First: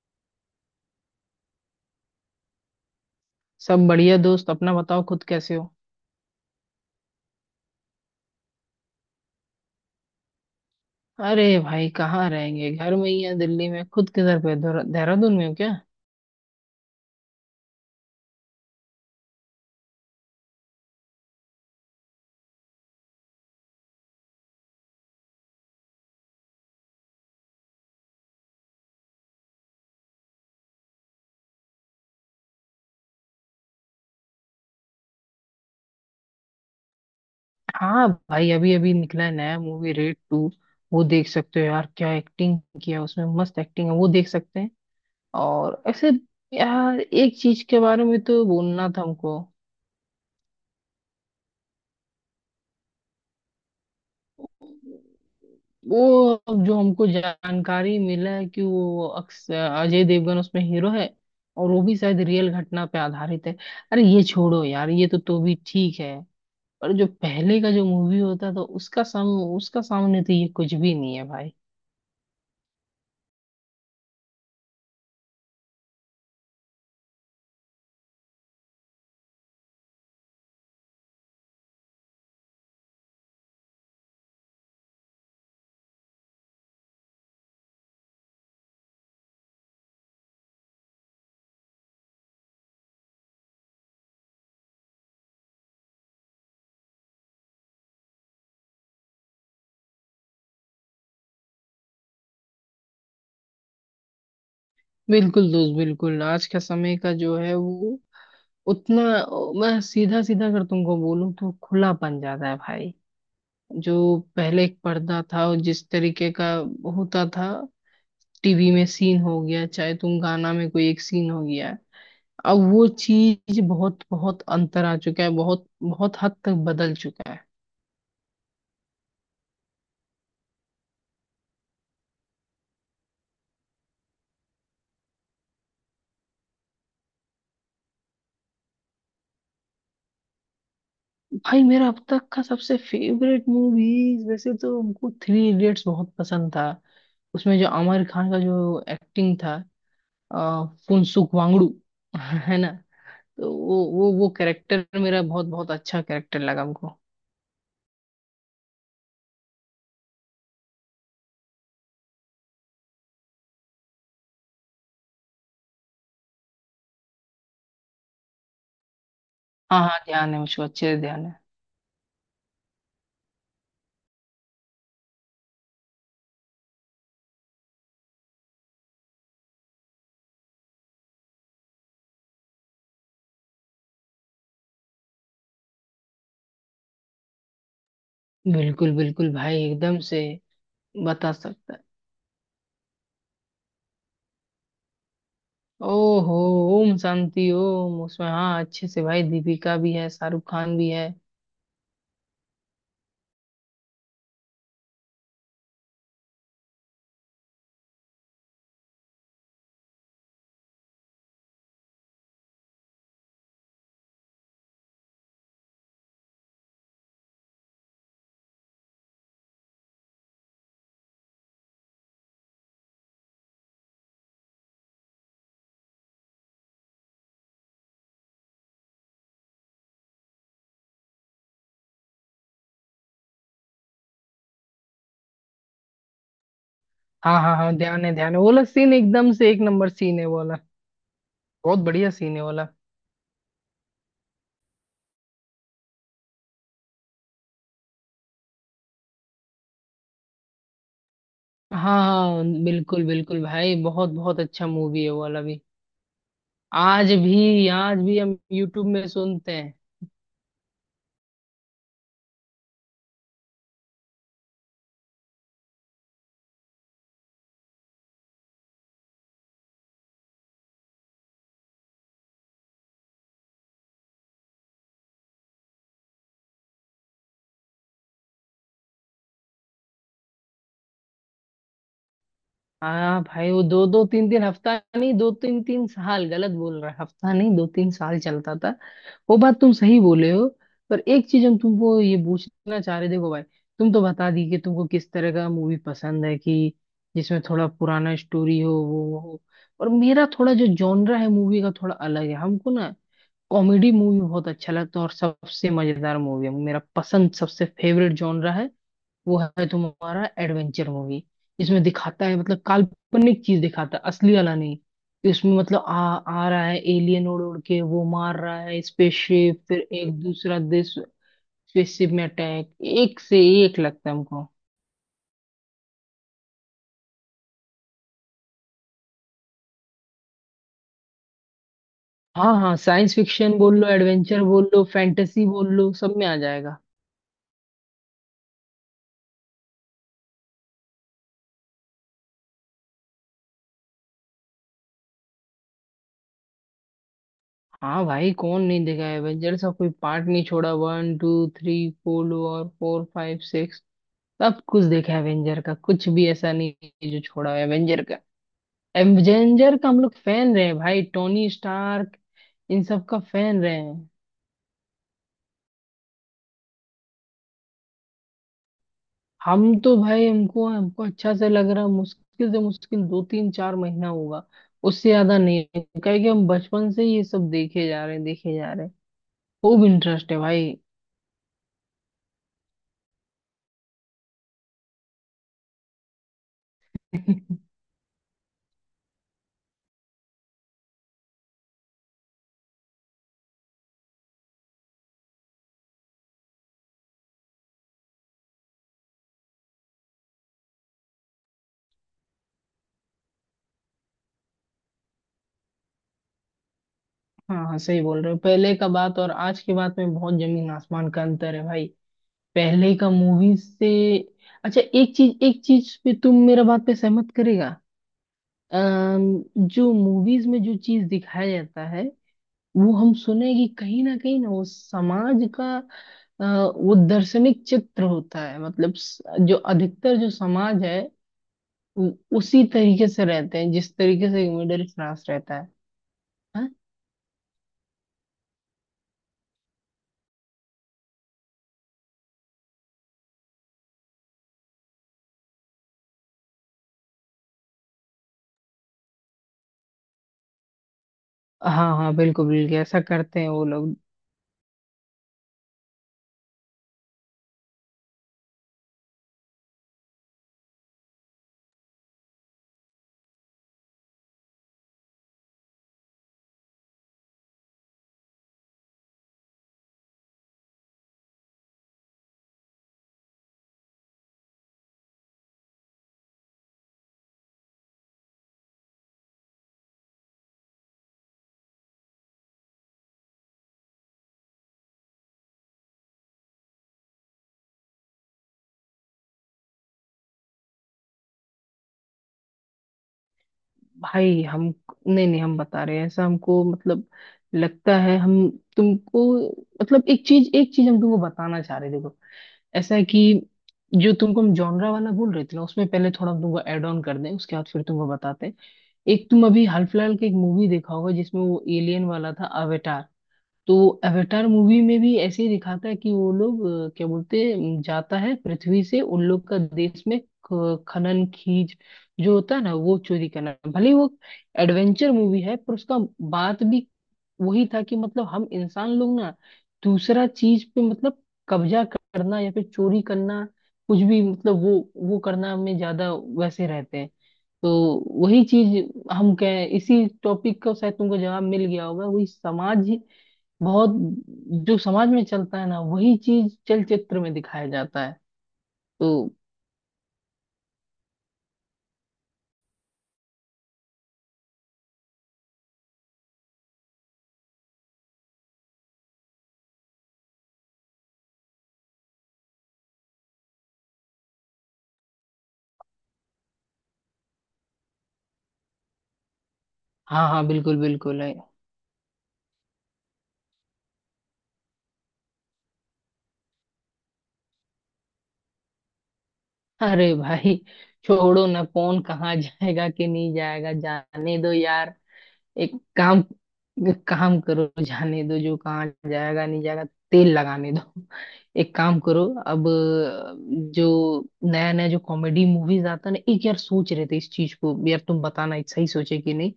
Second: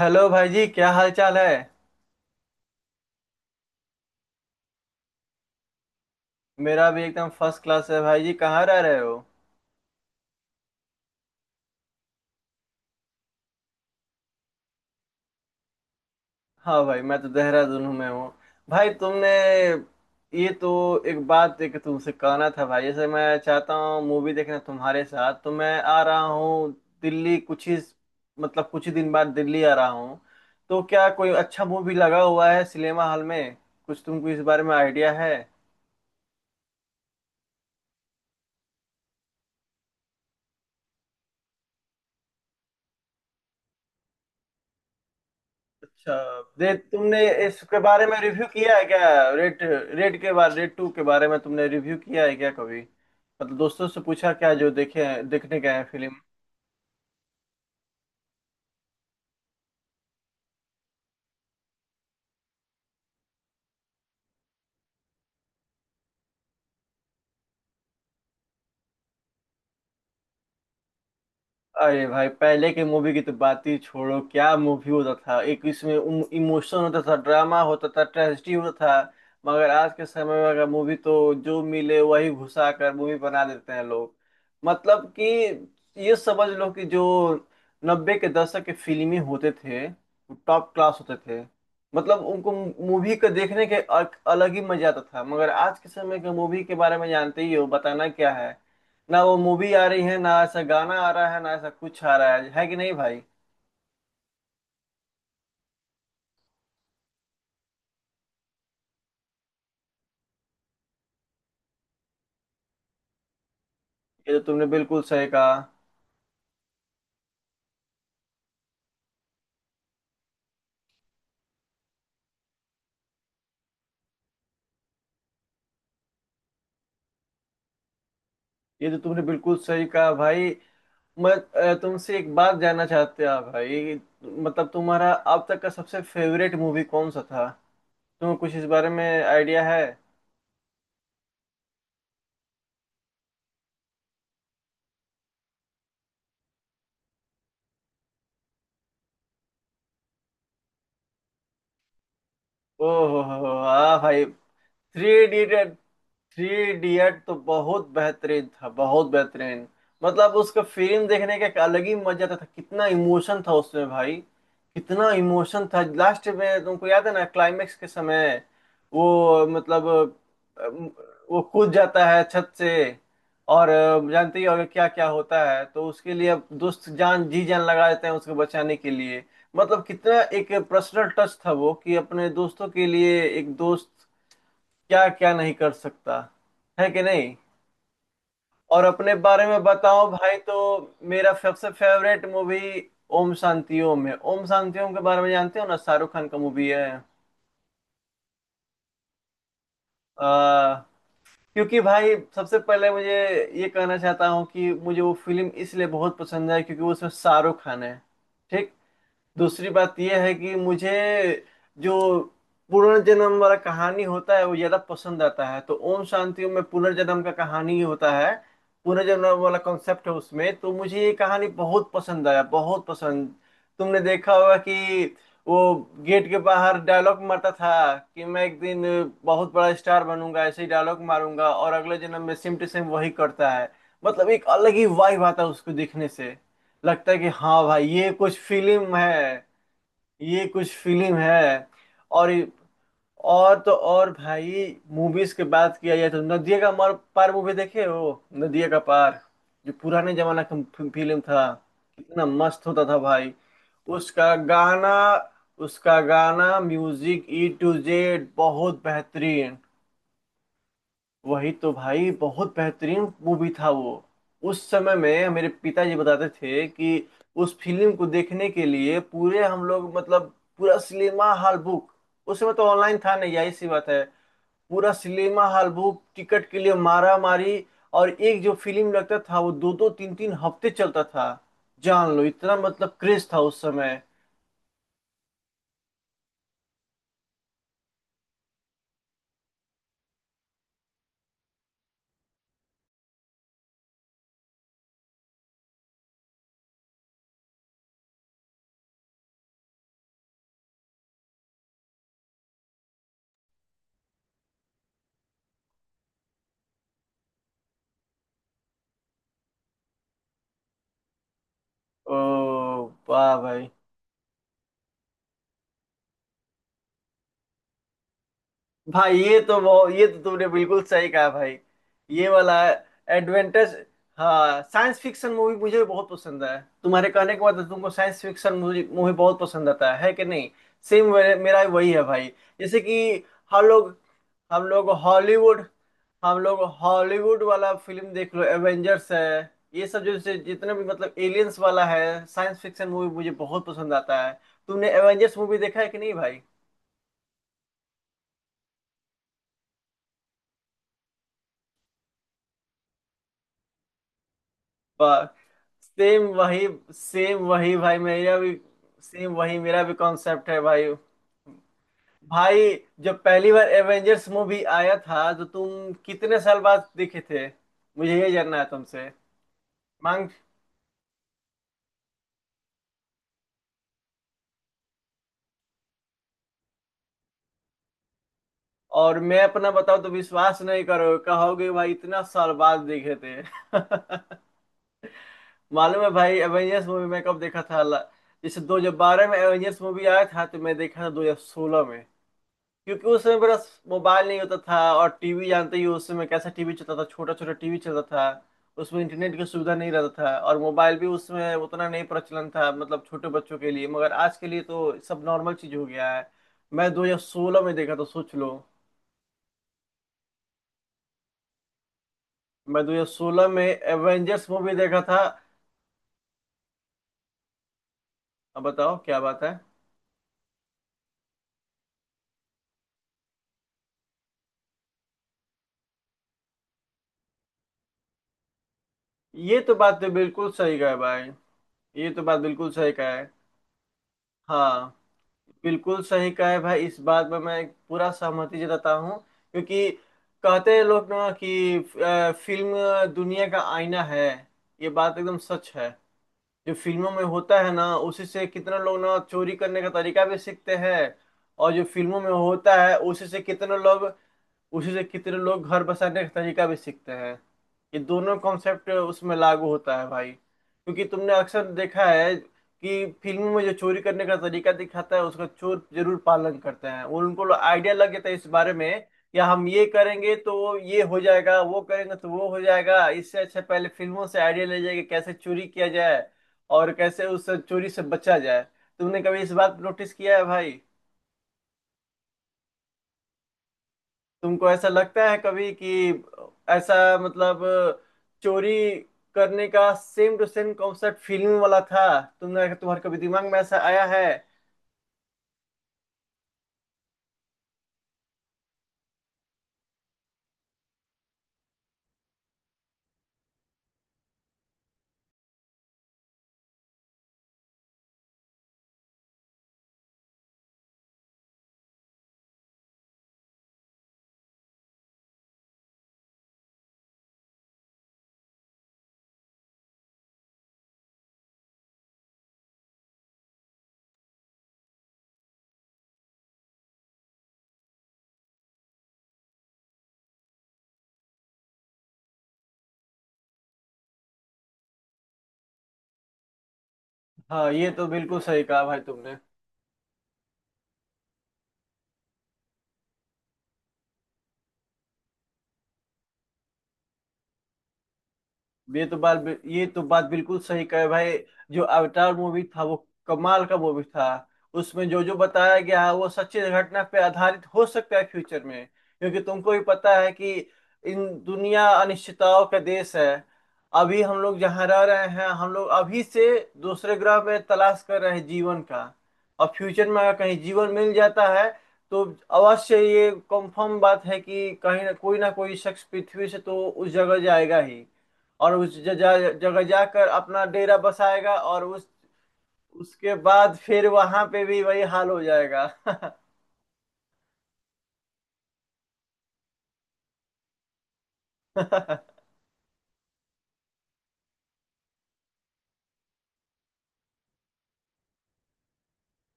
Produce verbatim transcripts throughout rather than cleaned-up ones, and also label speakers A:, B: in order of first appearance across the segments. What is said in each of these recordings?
A: Hello भाई जी, क्या हाल चाल है?
B: सब बढ़िया दोस्त। अपना बताओ, खुद कैसे हो?
A: मेरा भी एकदम फर्स्ट क्लास है भाई जी। कहाँ रह रहे हो?
B: अरे भाई, कहाँ रहेंगे, घर में ही है, दिल्ली में। खुद किधर पे, देहरा- देहरादून में हो क्या?
A: हाँ भाई, मैं तो देहरादून में हूँ। भाई तुमने ये तो एक बात एक तुमसे कहना था भाई, जैसे मैं चाहता हूँ मूवी देखना तुम्हारे साथ तो मैं आ रहा हूँ। दिल्ली कुछ ही मतलब कुछ ही दिन बाद दिल्ली आ रहा हूँ। तो क्या कोई अच्छा मूवी लगा हुआ है सिनेमा हॉल में? कुछ तुमको इस बारे में आइडिया है?
B: हाँ भाई, अभी अभी निकला है नया मूवी, रेड टू। वो देख सकते हो यार, क्या एक्टिंग किया है उसमें, मस्त एक्टिंग है, वो देख सकते हैं। और ऐसे
A: अच्छा। दे
B: यार,
A: तुमने
B: एक चीज
A: इसके
B: के बारे
A: बारे में
B: में तो
A: रिव्यू किया है
B: बोलना था
A: क्या?
B: हमको।
A: रेड रेड के बारे रेड टू के बारे में तुमने रिव्यू किया है क्या कभी, मतलब दोस्तों से पूछा क्या जो देखे हैं, देखने गए हैं
B: वो,
A: फिल्म?
B: अब जो हमको जानकारी मिला है कि वो अक्स- अजय देवगन उसमें हीरो है। और वो भी शायद रियल घटना पे आधारित है। अरे ये छोड़ो यार, ये तो तो भी ठीक है। पर जो पहले का जो मूवी होता था, उसका सम उसका सामने तो ये कुछ भी नहीं है भाई।
A: अरे भाई पहले के मूवी की तो बात ही छोड़ो, क्या मूवी होता था! एक इसमें इमोशन होता था, ड्रामा होता था, ट्रेजेडी होता था। मगर आज के समय में अगर मूवी, तो जो मिले वही घुसा कर मूवी बना देते हैं लोग। मतलब कि ये समझ लो कि जो नब्बे के दशक के फिल्में होते थे, टॉप क्लास होते थे। मतलब उनको, मूवी को देखने के अ- अलग ही मजा आता था। मगर आज के समय के मूवी के बारे में जानते ही हो, बताना क्या है। ना वो मूवी आ रही है, ना ऐसा गाना आ रहा है, ना ऐसा कुछ आ रहा है है कि नहीं भाई ये?
B: बिल्कुल दोस्त, बिल्कुल। आज का समय का जो है वो उतना, मैं सीधा सीधा अगर तुमको बोलूं तो खुला बन जाता है भाई। जो
A: तो
B: पहले
A: तुमने
B: एक
A: बिल्कुल
B: पर्दा
A: सही
B: था
A: कहा।
B: और जिस तरीके का होता था, टीवी में सीन हो गया चाहे तुम गाना में कोई एक सीन हो गया, अब वो चीज बहुत बहुत अंतर आ चुका है, बहुत बहुत हद तक बदल चुका है।
A: ये तो तुमने बिल्कुल सही कहा भाई। मैं अ, तुमसे एक बात जानना चाहते हैं भाई। मतलब तुम्हारा अब तक का सबसे फेवरेट मूवी कौन सा था? तुम्हें कुछ इस बारे में आइडिया है?
B: भाई मेरा अब तक का सबसे फेवरेट मूवीज, वैसे तो हमको थ्री इडियट्स बहुत पसंद था। उसमें जो आमिर खान का जो एक्टिंग था, आ, फुनसुक वांगडू। है ना।
A: ओ हो हो हो,
B: तो वो
A: हाँ
B: वो
A: भाई।
B: वो कैरेक्टर
A: थ्री
B: मेरा बहुत बहुत
A: इडियट,
B: अच्छा कैरेक्टर
A: थ्री
B: लगा हमको।
A: इडियट तो बहुत बेहतरीन था, बहुत बेहतरीन। मतलब उसका फिल्म देखने का एक अलग ही मजा था, कितना इमोशन था उसमें भाई। कितना इमोशन था लास्ट में, तुमको याद है ना क्लाइमेक्स के समय? वो
B: हाँ
A: मतलब,
B: हाँ, ध्यान है, मुझको
A: अम,
B: अच्छे से ध्यान है।
A: वो कूद जाता है छत से, और अ, जानते ही होगे क्या क्या होता है, तो उसके लिए अब दोस्त जान जी जान लगा देते हैं उसको बचाने के लिए। मतलब कितना एक पर्सनल टच था वो, कि अपने दोस्तों के लिए एक दोस्त क्या क्या नहीं कर सकता, है कि नहीं? और
B: बिल्कुल
A: अपने
B: बिल्कुल
A: बारे में
B: भाई, एकदम
A: बताओ
B: से।
A: भाई, तो मेरा
B: बता
A: सबसे
B: सकता है।
A: फेवरेट मूवी ओम शांति ओम है। ओम शांति ओम के बारे में जानते हो ना, शाहरुख खान
B: ओहो।
A: का मूवी है।
B: ओम शांति ओम, उसमें हाँ अच्छे से भाई, दीपिका भी है, शाहरुख
A: आ,
B: खान भी है।
A: क्योंकि भाई सबसे पहले मुझे ये कहना चाहता हूँ कि मुझे वो फिल्म इसलिए बहुत पसंद है क्योंकि उसमें शाहरुख खान है, ठीक। दूसरी बात यह है कि मुझे जो पुनर्जन्म वाला कहानी होता है वो ज्यादा पसंद आता है, तो ओम शांति ओम में पुनर्जन्म का कहानी ही होता है, पुनर्जन्म वाला कॉन्सेप्ट है उसमें। तो मुझे ये कहानी बहुत पसंद आया, बहुत पसंद। तुमने देखा होगा कि वो गेट के बाहर डायलॉग मारता था कि मैं एक दिन बहुत बड़ा स्टार बनूंगा, ऐसे ही डायलॉग मारूंगा, और अगले जन्म में सेम टू सेम वही करता है। मतलब एक अलग ही वाइब आता है उसको देखने से, लगता है कि
B: हाँ हाँ
A: हाँ
B: हाँ,
A: भाई,
B: ध्यान
A: ये
B: है ध्यान
A: कुछ
B: है, वो वाला सीन
A: फिल्म
B: एकदम
A: है,
B: से एक नंबर सीन है, वो
A: ये
B: वाला।
A: कुछ फिल्म है।
B: बहुत बढ़िया
A: और
B: सीन है वाला।
A: और तो और भाई, मूवीज की बात किया जाए तो नदिया का मर पार मूवी देखे हो? नदिया का पार, जो पुराने जमाना का फिल्म था।
B: हाँ
A: कितना
B: हाँ,
A: मस्त होता था
B: बिल्कुल
A: भाई
B: बिल्कुल भाई, बहुत
A: उसका
B: बहुत अच्छा
A: गाना!
B: मूवी है, वो वाला भी।
A: उसका गाना
B: आज
A: म्यूजिक ई
B: भी
A: टू
B: आज भी
A: जेड
B: हम
A: बहुत
B: यूट्यूब में सुनते
A: बेहतरीन।
B: हैं।
A: वही तो भाई, बहुत बेहतरीन मूवी था वो। उस समय में मेरे पिताजी बताते थे कि उस फिल्म को देखने के लिए पूरे हम लोग, मतलब पूरा सिनेमा हॉल बुक, उस समय तो ऑनलाइन था नहीं, यही सी बात है। पूरा सिनेमा हॉल बुक, टिकट के लिए मारा मारी। और एक जो फिल्म लगता था वो दो दो तीन तीन हफ्ते चलता था। जान लो इतना मतलब
B: हाँ
A: क्रेज था
B: भाई,
A: उस
B: वो दो
A: समय।
B: दो तीन तीन हफ्ता नहीं, दो तीन तीन साल, गलत बोल रहा है, हफ्ता नहीं, दो तीन साल चलता था। वो बात तुम सही बोले हो। पर एक चीज हम तुमको ये पूछना चाह रहे, देखो भाई। तुम तो बता दी कि तुमको किस तरह का मूवी पसंद है, कि जिसमें थोड़ा पुराना स्टोरी हो, वो हो। और मेरा थोड़ा जो जॉनरा है मूवी का थोड़ा अलग है, हमको ना कॉमेडी मूवी बहुत अच्छा लगता है, और सबसे मजेदार मूवी है मेरा पसंद, सबसे फेवरेट जॉनरा है। वो है तुम्हारा एडवेंचर मूवी। इसमें
A: ओ,
B: दिखाता है मतलब
A: वाह
B: काल्पनिक चीज
A: भाई!
B: दिखाता है, असली वाला नहीं, कि उसमें मतलब आ आ रहा है एलियन, उड़ उड़ के वो मार रहा है,
A: भाई ये तो
B: स्पेसशिप फिर
A: बहुत, ये
B: एक
A: तो तुमने
B: दूसरा
A: बिल्कुल
B: देश,
A: सही कहा भाई।
B: स्पेसशिप में
A: ये वाला
B: अटैक, एक से एक
A: एडवेंचर!
B: लगता है हमको।
A: हाँ साइंस फिक्शन मूवी मुझे भी बहुत पसंद है। तुम्हारे कहने के बाद तुमको साइंस फिक्शन मूवी मूवी बहुत पसंद आता है है कि नहीं? सेम, मेरा भी वही है भाई।
B: हाँ हाँ,
A: जैसे कि
B: साइंस फिक्शन
A: हम
B: बोल लो,
A: लोग
B: एडवेंचर
A: हम
B: बोल लो,
A: लोग
B: फैंटेसी
A: हॉलीवुड
B: बोल लो, सब में आ
A: हम लोग
B: जाएगा।
A: हॉलीवुड वाला फिल्म देख लो, एवेंजर्स है। ये सब जो से- जितने भी मतलब एलियंस वाला है, साइंस फिक्शन मूवी मुझे बहुत पसंद आता है। तुमने एवेंजर्स मूवी देखा है कि नहीं भाई?
B: हाँ भाई, कौन नहीं देखा है एवेंजर्स का, कोई पार्ट नहीं छोड़ा, वन टू थ्री फोर और फोर फाइव सिक्स, सब कुछ देखा है एवेंजर का, कुछ
A: सेम
B: भी ऐसा
A: वही,
B: नहीं है जो
A: सेम
B: छोड़ा है
A: वही भाई
B: एवेंजर का।
A: मेरा भी। सेम वही,
B: एवेंजर
A: मेरा
B: का
A: भी
B: हम लोग
A: कॉन्सेप्ट
B: फैन
A: है
B: रहे हैं
A: भाई।
B: भाई, टोनी स्टार्क,
A: भाई,
B: इन सब का
A: जब पहली
B: फैन
A: बार
B: रहे हैं।
A: एवेंजर्स मूवी आया था तो तुम कितने साल बाद देखे थे? मुझे ये जानना है तुमसे।
B: हम तो भाई,
A: मांग
B: हमको हमको अच्छा से लग रहा है, मुश्किल से मुश्किल दो तीन चार महीना होगा, उससे ज्यादा नहीं, क्योंकि हम बचपन से ही ये सब देखे जा रहे हैं, देखे जा रहे हैं।
A: और मैं अपना
B: खूब
A: बताऊं तो
B: इंटरेस्ट है
A: विश्वास
B: भाई।
A: नहीं करोगे, कहोगे भाई इतना साल बाद देखे थे। मालूम है भाई एवेंजर्स मूवी मैं कब देखा था? ला- जैसे दो हज़ार बारह में एवेंजर्स मूवी आया था तो मैं देखा था दो हज़ार सोलह में। क्योंकि उस समय मेरा मोबाइल नहीं होता था, और टीवी जानते ही हो, उस समय कैसा टीवी चलता था, छोटा छोटा टीवी चलता था। उसमें इंटरनेट की सुविधा नहीं रहता था, और मोबाइल भी उस समय उतना नहीं प्रचलन था, मतलब छोटे बच्चों के लिए। मगर आज के लिए तो सब नॉर्मल चीज हो गया है। मैं दो हज़ार सोलह
B: हाँ
A: में
B: हाँ,
A: देखा
B: सही
A: था,
B: बोल रहे
A: सोच
B: हो,
A: लो।
B: पहले का बात और आज की बात में बहुत जमीन आसमान का अंतर है भाई,
A: मैं
B: पहले का
A: दो हज़ार सोलह
B: मूवी
A: में
B: से।
A: एवेंजर्स मूवी
B: अच्छा,
A: देखा
B: एक
A: था।
B: चीज एक चीज पे तुम मेरा बात पे सहमत करेगा।
A: अब बताओ क्या बात
B: अम,
A: है।
B: जो मूवीज में जो चीज दिखाया जाता है, वो हम सुने कि कहीं ना कहीं ना वो समाज का अ, वो दर्शनिक चित्र होता है, मतलब स- जो
A: ये तो बात तो
B: अधिकतर जो
A: बिल्कुल सही
B: समाज
A: कहा है
B: है,
A: भाई। ये
B: उ-
A: तो बात
B: उसी
A: बिल्कुल सही
B: तरीके
A: कहा
B: से
A: है।
B: रहते हैं जिस तरीके से मिडिल
A: हाँ,
B: क्लास रहता है।
A: बिल्कुल सही कहा है
B: हाँ
A: भाई, इस बात में मैं पूरा सहमति जताता हूँ। क्योंकि कहते हैं लोग ना कि अ, फिल्म दुनिया का आईना है, ये बात एकदम सच है। जो फिल्मों में होता है ना, उसी से कितने लोग ना चोरी करने का तरीका भी सीखते हैं। और जो
B: हाँ हाँ,
A: फिल्मों में
B: बिल्कुल बिल्कुल,
A: होता है
B: ऐसा
A: उसी
B: करते
A: से
B: हैं वो
A: कितने
B: लोग।
A: लोग, उसी से कितने लोग घर बसाने का तरीका भी सीखते हैं। ये दोनों कॉन्सेप्ट उसमें लागू होता है भाई, क्योंकि तुमने अक्सर देखा है कि फिल्मों में जो चोरी करने का तरीका दिखाता है, उसका चोर जरूर पालन करते हैं। वो उनको आइडिया लग जाता है इस बारे में, या हम ये करेंगे तो वो ये हो जाएगा, वो करेंगे तो वो हो जाएगा, इससे अच्छा पहले फिल्मों से आइडिया ले जाएगा कैसे चोरी किया जाए, और कैसे उस चोरी से बचा जाए। तुमने कभी इस बात नोटिस किया है भाई? तुमको ऐसा लगता है कभी कि ऐसा, मतलब चोरी करने का same to same concept film वाला था? तुमने तुम्हारे कभी दिमाग में ऐसा आया है?
B: भाई हम, नहीं नहीं, हम बता रहे हैं, ऐसा हमको मतलब लगता है हम, तुमको मतलब, एक चीज एक चीज हम तुमको बताना चाह रहे हैं, देखो। ऐसा है कि जो तुमको हम जॉनरा वाला बोल रहे थे ना, उसमें पहले थोड़ा हम तुमको ऐड ऑन कर दें, उसके बाद फिर तुमको बताते हैं। एक तुम अभी हाल फिलहाल की एक मूवी देखा होगा, जिसमें वो एलियन वाला था, अवेटार। तो अवतार मूवी में भी ऐसे ही दिखाता है कि वो लोग, अ, क्या बोलते हैं, जाता है पृथ्वी से उन लोग का देश में, ख- खनन खीज जो होता है ना, वो चोरी करना, भले ही वो एडवेंचर मूवी है, पर उसका बात भी वही था कि मतलब हम इंसान लोग ना, दूसरा चीज पे मतलब कब्जा करना या फिर चोरी करना, कुछ भी मतलब वो वो करना में ज्यादा वैसे रहते हैं। तो
A: हाँ ये तो बिल्कुल
B: वही
A: सही
B: चीज
A: कहा भाई
B: हम
A: तुमने।
B: कह, इसी टॉपिक का शायद तुमको जवाब मिल गया होगा, वही समाज बहुत, जो समाज में चलता है ना वही चीज चलचित्र में दिखाया जाता है,
A: ये तो
B: तो।
A: बात बि- ये तो बात बिल्कुल सही कहे भाई। जो अवतार मूवी था वो कमाल का मूवी था। उसमें जो जो बताया गया है वो सच्ची घटना पे आधारित हो सकता है फ्यूचर में, क्योंकि तुमको भी पता है कि इन दुनिया अनिश्चितताओं का देश है। अभी हम लोग जहाँ रह रहे हैं, हम लोग अभी से दूसरे ग्रह में तलाश कर रहे हैं जीवन का। और फ्यूचर में
B: हाँ
A: अगर
B: हाँ,
A: कहीं
B: बिल्कुल
A: जीवन मिल
B: बिल्कुल है।
A: जाता है तो अवश्य ये कंफर्म बात है कि कहीं ना कोई ना कोई शख्स पृथ्वी से तो उस जगह जाएगा ही। और उस जगह जगह
B: अरे
A: जाकर
B: भाई,
A: अपना डेरा
B: छोड़ो
A: बसाएगा,
B: ना,
A: और
B: कौन
A: उस,
B: कहाँ जाएगा कि नहीं
A: उसके
B: जाएगा,
A: बाद फिर
B: जाने
A: वहां
B: दो
A: पे भी
B: यार।
A: वही हाल हो
B: एक
A: जाएगा।
B: काम एक काम करो, जाने दो, जो कहाँ जाएगा नहीं जाएगा, तेल लगाने दो। एक काम करो अब, अ, जो नया नया जो कॉमेडी मूवीज आता है ना, एक यार सोच रहे थे इस चीज को, यार तुम बताना एक सही सोचे कि नहीं।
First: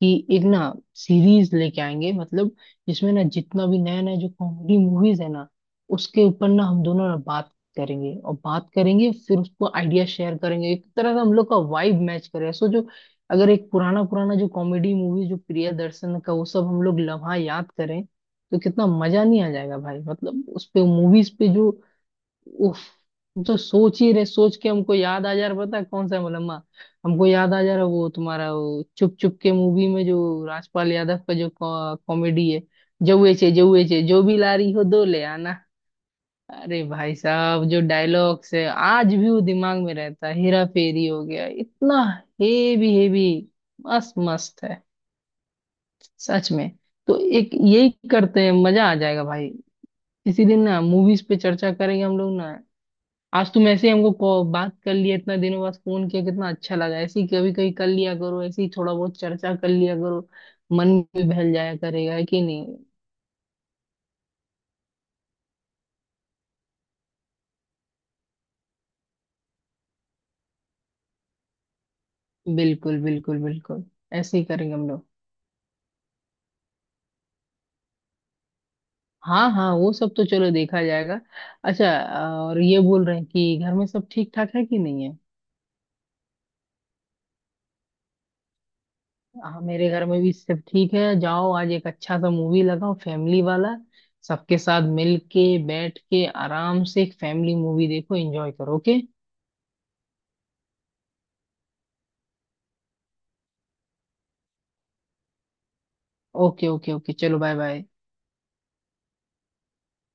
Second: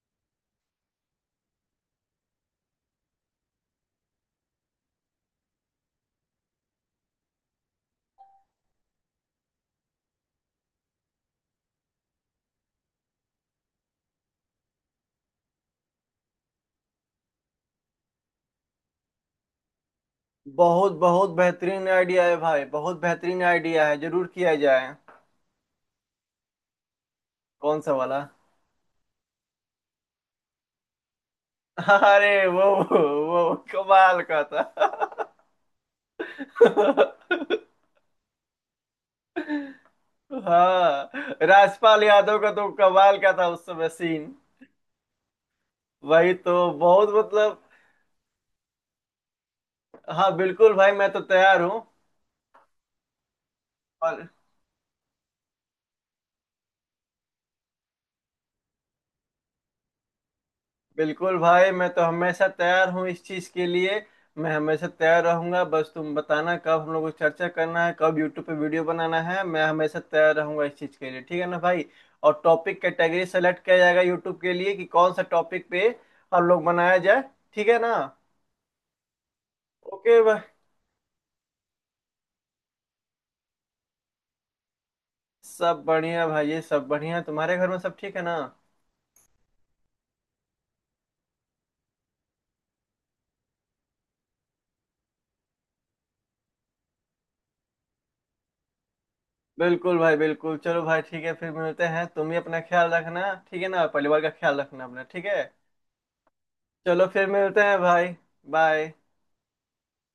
B: कि एक ना सीरीज लेके आएंगे, मतलब जिसमें ना जितना भी नया नया जो कॉमेडी मूवीज है ना, उसके ऊपर ना हम दोनों ना बात करेंगे, और बात करेंगे, फिर उसको आइडिया शेयर करेंगे, एक तरह से हम लोग का वाइब मैच करेगा, सोचो। अगर एक पुराना पुराना जो कॉमेडी मूवी जो प्रियदर्शन का वो सब हम लोग लम्हा याद करें, तो कितना मजा नहीं आ जाएगा भाई, मतलब उस पे
A: बहुत, बहुत
B: मूवीज पे जो।
A: बेहतरीन आइडिया है भाई,
B: उफ,
A: बहुत बेहतरीन
B: हम तो
A: आइडिया है,
B: सोच ही रहे
A: जरूर किया
B: सोच के,
A: जाए।
B: हमको याद आ जा रहा, पता है कौन सा मलम्मा, हमको याद आ जा
A: कौन
B: रहा
A: सा
B: वो
A: वाला?
B: तुम्हारा, वो चुप चुप के मूवी में जो राजपाल यादव का जो
A: अरे
B: कॉमेडी है,
A: वो,
B: जौए
A: वो
B: चे जौए चे,
A: कमाल
B: जो भी
A: का
B: ला
A: था।
B: रही हो दो ले आना। अरे भाई साहब, जो डायलॉग्स है आज भी वो दिमाग में रहता है, हेरा फेरी हो
A: हाँ,
B: गया
A: राजपाल
B: इतना।
A: यादव का तो
B: हेवी
A: कमाल
B: हेवी
A: का था उस समय
B: मस्त
A: सीन।
B: मस्त है,
A: वही
B: सच
A: तो,
B: में।
A: बहुत
B: तो एक
A: मतलब।
B: यही करते हैं, मजा आ जाएगा भाई।
A: हाँ
B: इसी दिन
A: बिल्कुल
B: ना
A: भाई, मैं तो
B: मूवीज पे
A: तैयार
B: चर्चा
A: हूँ।
B: करेंगे हम लोग ना। आज तुम ऐसे ही हमको
A: और
B: कॉ- बात कर लिया, इतना दिनों बाद फोन किया, कितना अच्छा लगा, ऐसे ही कभी कभी कर लिया करो, ऐसे ही थोड़ा बहुत चर्चा कर लिया करो, मन भी
A: बिल्कुल
B: बहल
A: भाई,
B: जाया
A: मैं तो
B: करेगा, है कि
A: हमेशा
B: नहीं?
A: तैयार हूँ इस चीज के लिए। मैं हमेशा तैयार रहूंगा, बस तुम बताना कब हम लोग को चर्चा करना है, कब यूट्यूब पे वीडियो बनाना है। मैं हमेशा तैयार रहूंगा इस चीज के लिए, ठीक है ना भाई? और टॉपिक
B: बिल्कुल
A: कैटेगरी
B: बिल्कुल
A: सेलेक्ट किया
B: बिल्कुल,
A: जाएगा
B: ऐसे
A: यूट्यूब
B: ही
A: के लिए
B: करेंगे
A: कि
B: हम लोग।
A: कौन सा टॉपिक पे हम लोग बनाया जाए, ठीक है ना?
B: हाँ हाँ वो सब
A: ओके
B: तो
A: भाई।
B: चलो देखा जाएगा। अच्छा। और ये बोल रहे हैं कि घर में सब ठीक ठाक है कि नहीं है?
A: सब बढ़िया भाई ये, सब बढ़िया, तुम्हारे घर में सब ठीक है ना?
B: हाँ, मेरे घर में भी सब ठीक है। जाओ, आज एक अच्छा सा मूवी लगाओ, फैमिली वाला, सबके साथ मिल के बैठ के आराम से एक फैमिली मूवी देखो, एंजॉय करो, ओके।
A: बिल्कुल भाई बिल्कुल। चलो भाई ठीक है, फिर मिलते हैं। तुम भी अपना ख्याल रखना, ठीक है ना? परिवार का ख्याल रखना अपना, ठीक है।
B: ओके ओके
A: चलो
B: ओके
A: फिर
B: चलो, बाय
A: मिलते हैं
B: बाय।
A: भाई। बाय।